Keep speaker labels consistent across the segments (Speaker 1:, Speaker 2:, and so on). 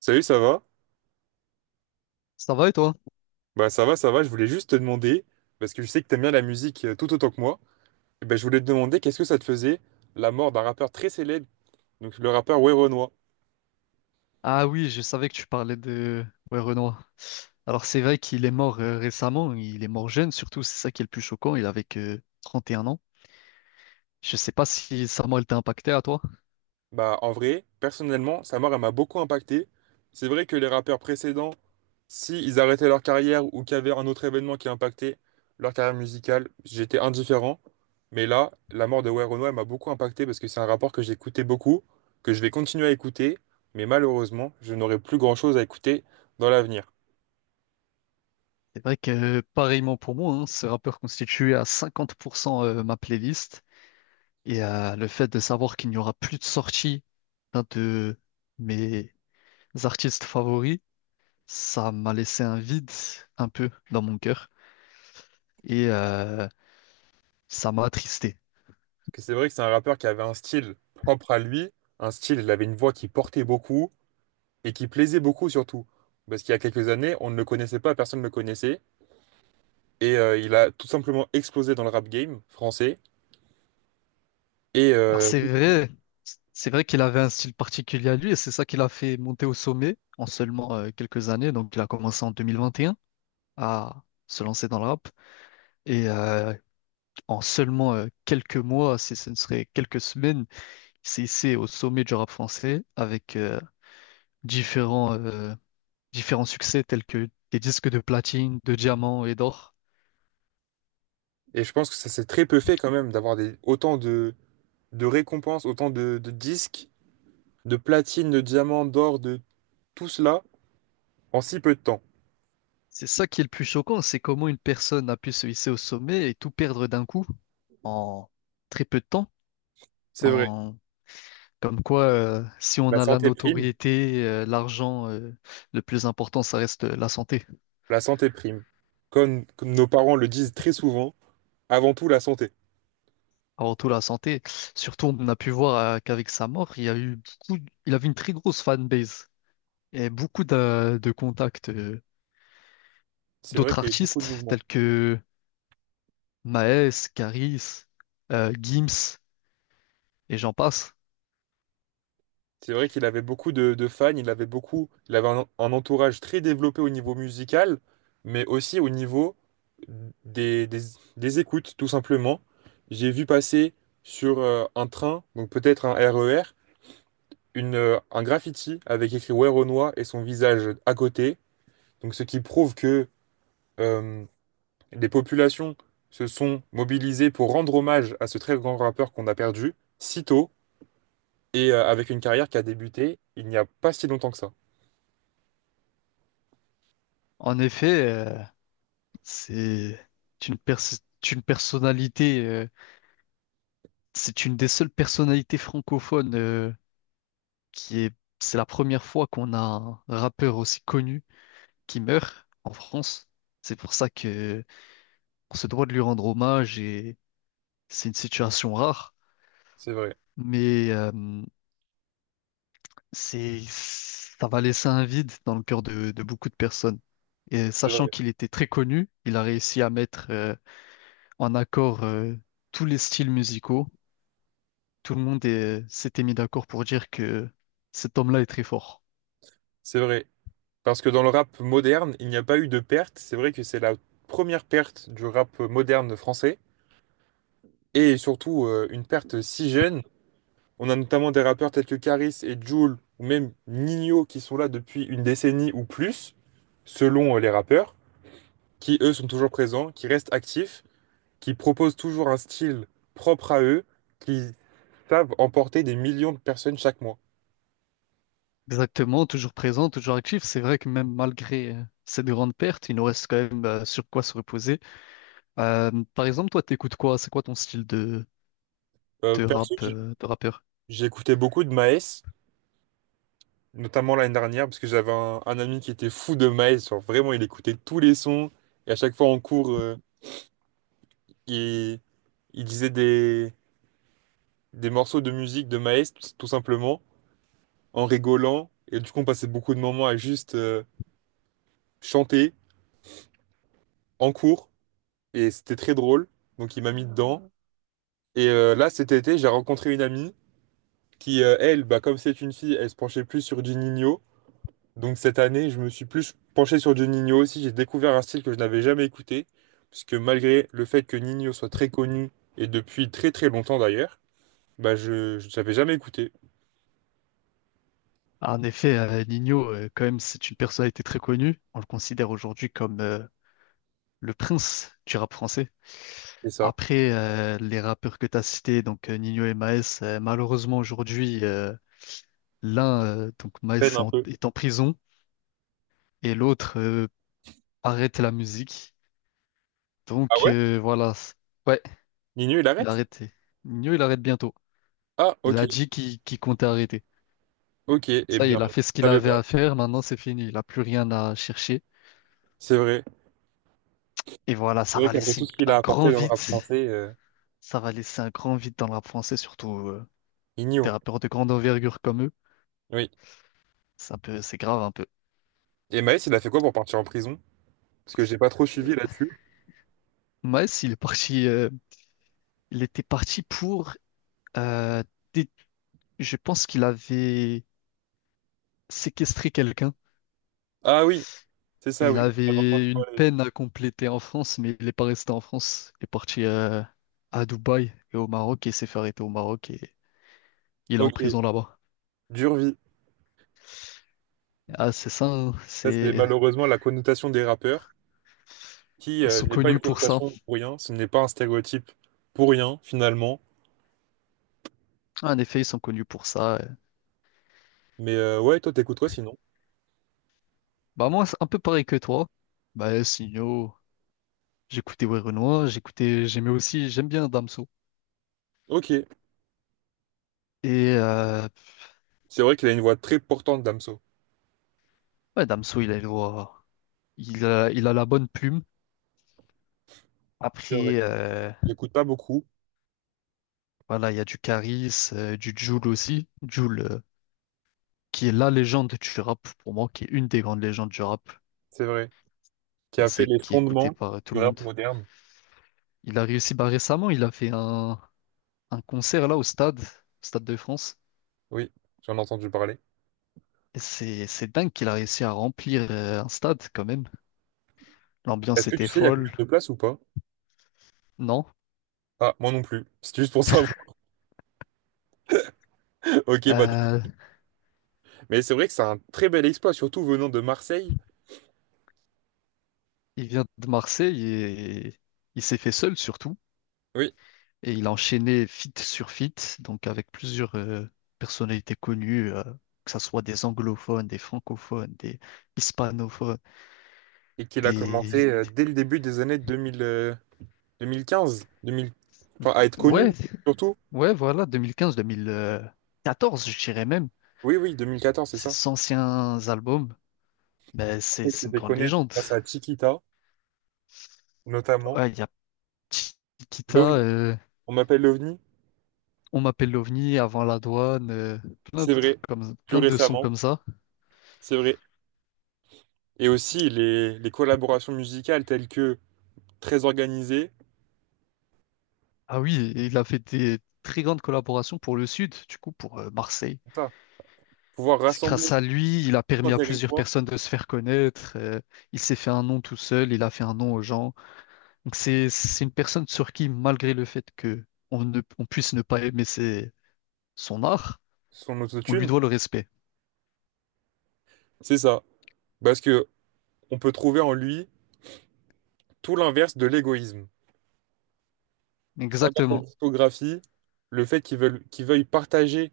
Speaker 1: Salut, ça va?
Speaker 2: Ça va et toi?
Speaker 1: Ça va, ça va, je voulais juste te demander, parce que je sais que t'aimes bien la musique tout autant que moi, et je voulais te demander qu'est-ce que ça te faisait la mort d'un rappeur très célèbre, donc le rappeur Werenoi.
Speaker 2: Ah oui, je savais que tu parlais de ouais, Renoir. Alors c'est vrai qu'il est mort récemment, il est mort jeune surtout, c'est ça qui est le plus choquant, il avait que 31 ans. Je sais pas si sa mort elle t'a impacté à toi.
Speaker 1: En vrai, personnellement, sa mort elle m'a beaucoup impacté. C'est vrai que les rappeurs précédents, si ils arrêtaient leur carrière ou qu'il y avait un autre événement qui impactait leur carrière musicale, j'étais indifférent. Mais là, la mort de Werenoi elle m'a beaucoup impacté parce que c'est un rappeur que j'écoutais beaucoup, que je vais continuer à écouter, mais malheureusement, je n'aurai plus grand-chose à écouter dans l'avenir.
Speaker 2: C'est vrai que pareillement pour moi, hein, ce rappeur constituait à 50% ma playlist et le fait de savoir qu'il n'y aura plus de sortie d'un de mes artistes favoris, ça m'a laissé un vide un peu dans mon cœur et ça m'a attristé.
Speaker 1: Que c'est vrai que c'est un rappeur qui avait un style propre à lui, un style, il avait une voix qui portait beaucoup et qui plaisait beaucoup surtout. Parce qu'il y a quelques années, on ne le connaissait pas, personne ne le connaissait. Et il a tout simplement explosé dans le rap game français. Et,
Speaker 2: Alors
Speaker 1: euh,
Speaker 2: c'est vrai qu'il avait un style particulier à lui et c'est ça qui l'a fait monter au sommet en seulement quelques années. Donc il a commencé en 2021 à se lancer dans le rap et en seulement quelques mois, si ce ne serait quelques semaines, c'est ici au sommet du rap français avec différents, euh, différents succès tels que des disques de platine, de diamant et d'or.
Speaker 1: et je pense que ça s'est très peu fait quand même d'avoir des, autant de récompenses, autant de disques, de platines, de diamants, d'or, de tout cela en si peu de temps.
Speaker 2: C'est ça qui est le plus choquant, c'est comment une personne a pu se hisser au sommet et tout perdre d'un coup en très peu de temps.
Speaker 1: C'est vrai.
Speaker 2: En... Comme quoi, si on
Speaker 1: La
Speaker 2: a la
Speaker 1: santé prime,
Speaker 2: notoriété, l'argent, le plus important, ça reste la santé.
Speaker 1: la santé prime. Comme nos parents le disent très souvent, avant tout la santé.
Speaker 2: Avant tout, la santé. Surtout, on a pu voir qu'avec sa mort, il y a eu il avait une très grosse fanbase et beaucoup de contacts,
Speaker 1: C'est vrai
Speaker 2: d'autres
Speaker 1: qu'il y avait beaucoup de
Speaker 2: artistes
Speaker 1: mouvements.
Speaker 2: tels que Maes, Caris, Gims et j'en passe.
Speaker 1: C'est vrai qu'il avait beaucoup de fans, il avait beaucoup, il avait un entourage très développé au niveau musical, mais aussi au niveau des, des- des écoutes, tout simplement. J'ai vu passer sur un train, donc peut-être un RER, un graffiti avec écrit Where Renoir et son visage à côté. Donc ce qui prouve que euh, les populations se sont mobilisées pour rendre hommage à ce très grand rappeur qu'on a perdu si tôt. Et avec une carrière qui a débuté il n'y a pas si longtemps que ça.
Speaker 2: En effet, c'est c'est une personnalité, c'est une des seules personnalités francophones qui est, c'est la première fois qu'on a un rappeur aussi connu qui meurt en France. C'est pour ça que on se doit de lui rendre hommage et c'est une situation rare.
Speaker 1: C'est vrai.
Speaker 2: Mais ça va laisser un vide dans le cœur de beaucoup de personnes. Et
Speaker 1: C'est
Speaker 2: sachant
Speaker 1: vrai.
Speaker 2: qu'il était très connu, il a réussi à mettre en accord tous les styles musicaux. Tout le monde s'était mis d'accord pour dire que cet homme-là est très fort.
Speaker 1: C'est vrai. Parce que dans le rap moderne, il n'y a pas eu de perte. C'est vrai que c'est la première perte du rap moderne français. Et surtout, une perte si jeune. On a notamment des rappeurs tels que Karis et Jul, ou même Nino, qui sont là depuis une décennie ou plus, selon les rappeurs, qui eux sont toujours présents, qui restent actifs, qui proposent toujours un style propre à eux, qui savent emporter des millions de personnes chaque mois.
Speaker 2: Exactement, toujours présent, toujours actif. C'est vrai que même malgré cette grande perte, il nous reste quand même sur quoi se reposer. Par exemple, toi, t'écoutes quoi? C'est quoi ton style de, de
Speaker 1: Perso,
Speaker 2: rap, de rappeur?
Speaker 1: j'ai écouté beaucoup de Maes, notamment l'année dernière, parce que j'avais un ami qui était fou de Maes. Genre vraiment, il écoutait tous les sons. Et à chaque fois en cours, il, il disait des morceaux de musique de Maes, tout tout simplement, en rigolant. Et du coup, on passait beaucoup de moments à juste chanter en cours. Et c'était très drôle. Donc, il m'a mis dedans. Ah. Et là, cet été, j'ai rencontré une amie qui, comme c'est une fille, elle se penchait plus sur du Juninho. Donc cette année, je me suis plus penché sur du Ninho aussi. J'ai découvert un style que je n'avais jamais écouté, puisque malgré le fait que Ninho soit très connu, et depuis très très longtemps d'ailleurs, je n'avais jamais écouté.
Speaker 2: Ah, en effet, Nino, quand même, c'est une personnalité très connue. On le considère aujourd'hui comme le prince du rap français.
Speaker 1: C'est ça.
Speaker 2: Après, les rappeurs que tu as cités, donc Nino et Maes, malheureusement aujourd'hui, l'un, donc Maes,
Speaker 1: Peine
Speaker 2: est
Speaker 1: un
Speaker 2: en,
Speaker 1: peu.
Speaker 2: est en prison et l'autre arrête la musique.
Speaker 1: Ah
Speaker 2: Donc
Speaker 1: ouais?
Speaker 2: voilà, ouais,
Speaker 1: Ninho, il
Speaker 2: il a
Speaker 1: arrête?
Speaker 2: arrêté. Nino, il arrête bientôt.
Speaker 1: Ah
Speaker 2: Il
Speaker 1: ok,
Speaker 2: a dit qu'il comptait arrêter.
Speaker 1: ok, eh
Speaker 2: Ça y est,
Speaker 1: bien,
Speaker 2: il a
Speaker 1: je
Speaker 2: fait ce qu'il
Speaker 1: savais
Speaker 2: avait à
Speaker 1: pas.
Speaker 2: faire, maintenant c'est fini, il n'a plus rien à chercher.
Speaker 1: C'est vrai.
Speaker 2: Et voilà,
Speaker 1: C'est
Speaker 2: ça
Speaker 1: vrai
Speaker 2: va
Speaker 1: qu'après
Speaker 2: laisser
Speaker 1: tout ce qu'il a
Speaker 2: un grand
Speaker 1: apporté dans le
Speaker 2: vide.
Speaker 1: rap français,
Speaker 2: Ça va laisser un grand vide dans le rap français, surtout des
Speaker 1: Ninho.
Speaker 2: rappeurs de grande envergure comme eux.
Speaker 1: Oui.
Speaker 2: C'est un peu, c'est grave un peu.
Speaker 1: Et Maës, il a fait quoi pour partir en prison? Parce que j'ai pas trop suivi
Speaker 2: Euh,
Speaker 1: là-dessus.
Speaker 2: Maes, il est parti, il était parti pour, euh, dé- je pense qu'il avait séquestré quelqu'un.
Speaker 1: Ah oui, c'est ça,
Speaker 2: Il
Speaker 1: oui. J'avais entendu
Speaker 2: avait une
Speaker 1: parler.
Speaker 2: peine à compléter en France, mais il n'est pas resté en France. Il est parti à Dubaï et au Maroc et s'est fait arrêter au Maroc et il est en
Speaker 1: Ok,
Speaker 2: prison là-bas.
Speaker 1: dure vie.
Speaker 2: Ah, c'est ça, hein,
Speaker 1: Ça, c'est malheureusement la connotation des rappeurs. Qui
Speaker 2: ils sont
Speaker 1: n'est pas une
Speaker 2: connus pour ça.
Speaker 1: connotation pour rien, ce n'est pas un stéréotype pour rien, finalement.
Speaker 2: En effet, ils sont connus pour ça.
Speaker 1: Mais ouais, toi, t'écouterais sinon.
Speaker 2: Bah moi, c'est un peu pareil que toi. Bah sinon, j'écoutais Ouais Renoir, j'écoutais, j'aimais aussi, j'aime bien Damso.
Speaker 1: Ok,
Speaker 2: Et
Speaker 1: c'est vrai qu'il a une voix très portante, Damso.
Speaker 2: ouais, Damso, il a la bonne plume.
Speaker 1: C'est vrai.
Speaker 2: Après,
Speaker 1: J'écoute pas beaucoup,
Speaker 2: voilà, il y a du Caris, du Jul aussi. Jul, qui est la légende du rap pour moi, qui est une des grandes légendes du rap
Speaker 1: c'est vrai. Qui a fait
Speaker 2: français,
Speaker 1: les
Speaker 2: qui est écoutée
Speaker 1: fondements
Speaker 2: par tout
Speaker 1: du
Speaker 2: le monde.
Speaker 1: rap moderne.
Speaker 2: Il a réussi, bah récemment, il a fait un concert là au stade, Stade de France.
Speaker 1: Oui, j'en ai entendu parler.
Speaker 2: Et c'est dingue qu'il a réussi à remplir un stade quand même. L'ambiance
Speaker 1: Est-ce que
Speaker 2: était
Speaker 1: tu sais, il y a combien
Speaker 2: folle,
Speaker 1: de places ou pas?
Speaker 2: non?
Speaker 1: Ah, moi non plus. C'est juste pour savoir. Ok, bah.
Speaker 2: Euh,
Speaker 1: Mais c'est vrai que c'est un très bel exploit, surtout venant de Marseille.
Speaker 2: il vient de Marseille et il s'est fait seul surtout.
Speaker 1: Oui.
Speaker 2: Et il a enchaîné feat sur feat, donc avec plusieurs personnalités connues, que ce soit des anglophones, des francophones, des hispanophones,
Speaker 1: Et qu'il a commencé
Speaker 2: des...
Speaker 1: dès le début des années deux mille quinze, à être connu,
Speaker 2: ouais,
Speaker 1: surtout.
Speaker 2: ouais, voilà, 2015-2014, je dirais même.
Speaker 1: Oui, oui, 2014 c'est ça.
Speaker 2: Ces anciens albums, ben,
Speaker 1: Après,
Speaker 2: c'est
Speaker 1: je
Speaker 2: c'est
Speaker 1: t'ai
Speaker 2: une
Speaker 1: fait
Speaker 2: grande
Speaker 1: connaître
Speaker 2: légende.
Speaker 1: grâce à Chiquita, notamment.
Speaker 2: Ouais, il y a Chiquita,
Speaker 1: L'OVNI. On m'appelle l'OVNI,
Speaker 2: on m'appelle l'OVNI avant la douane, plein
Speaker 1: c'est
Speaker 2: de trucs
Speaker 1: vrai.
Speaker 2: comme
Speaker 1: Plus
Speaker 2: plein de sons
Speaker 1: récemment,
Speaker 2: comme ça.
Speaker 1: c'est vrai. Et aussi les collaborations musicales telles que très organisées,
Speaker 2: Ah oui, et il a fait des très grandes collaborations pour le Sud, du coup pour Marseille.
Speaker 1: c'est ça. Pouvoir
Speaker 2: C'est
Speaker 1: rassembler
Speaker 2: grâce à lui, il a
Speaker 1: tout un
Speaker 2: permis à plusieurs
Speaker 1: territoire,
Speaker 2: personnes de se faire connaître, il s'est fait un nom tout seul, il a fait un nom aux gens. Donc c'est une personne sur qui, malgré le fait que on puisse ne pas aimer son art,
Speaker 1: son
Speaker 2: on lui
Speaker 1: autotune,
Speaker 2: doit le respect.
Speaker 1: c'est ça. Parce que on peut trouver en lui tout l'inverse de l'égoïsme. Si on regarde cette
Speaker 2: Exactement.
Speaker 1: discographie, le fait qu'il veuille partager,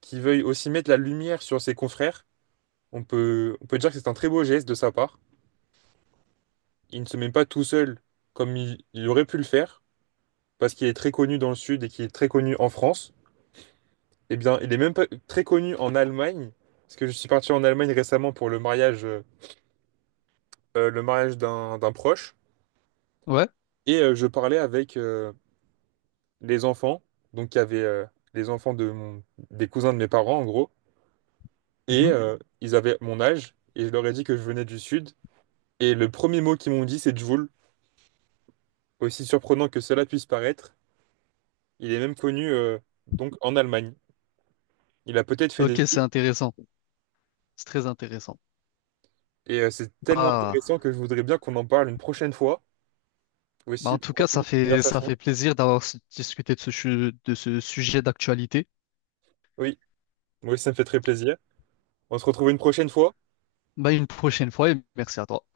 Speaker 1: qu'il veuille aussi mettre la lumière sur ses confrères, on peut dire que c'est un très beau geste de sa part. Il ne se met pas tout seul comme il aurait pu le faire, parce qu'il est très connu dans le Sud et qu'il est très connu en France, eh bien, il est même pas très connu en Allemagne, parce que je suis parti en Allemagne récemment pour le mariage d'un proche,
Speaker 2: Ouais.
Speaker 1: et je parlais avec les enfants, donc il y avait les enfants de mon- des cousins de mes parents en gros, et
Speaker 2: Mhm.
Speaker 1: ils avaient mon âge, et je leur ai dit que je venais du Sud, et le premier mot qu'ils m'ont dit c'est Jvoul, aussi surprenant que cela puisse paraître, il est même connu donc en Allemagne. Il a peut-être fait des
Speaker 2: Ok, c'est
Speaker 1: films
Speaker 2: intéressant. C'est très intéressant.
Speaker 1: et c'est tellement
Speaker 2: Bah.
Speaker 1: intéressant que je voudrais bien qu'on en parle une prochaine fois
Speaker 2: Bah,
Speaker 1: aussi
Speaker 2: en tout
Speaker 1: pour
Speaker 2: cas, ça
Speaker 1: continuer la
Speaker 2: fait, ça
Speaker 1: conversation.
Speaker 2: fait plaisir d'avoir discuté de de ce sujet d'actualité.
Speaker 1: Oui, moi aussi ça me fait très plaisir. On se retrouve une prochaine fois.
Speaker 2: Bah, une prochaine fois et merci à toi.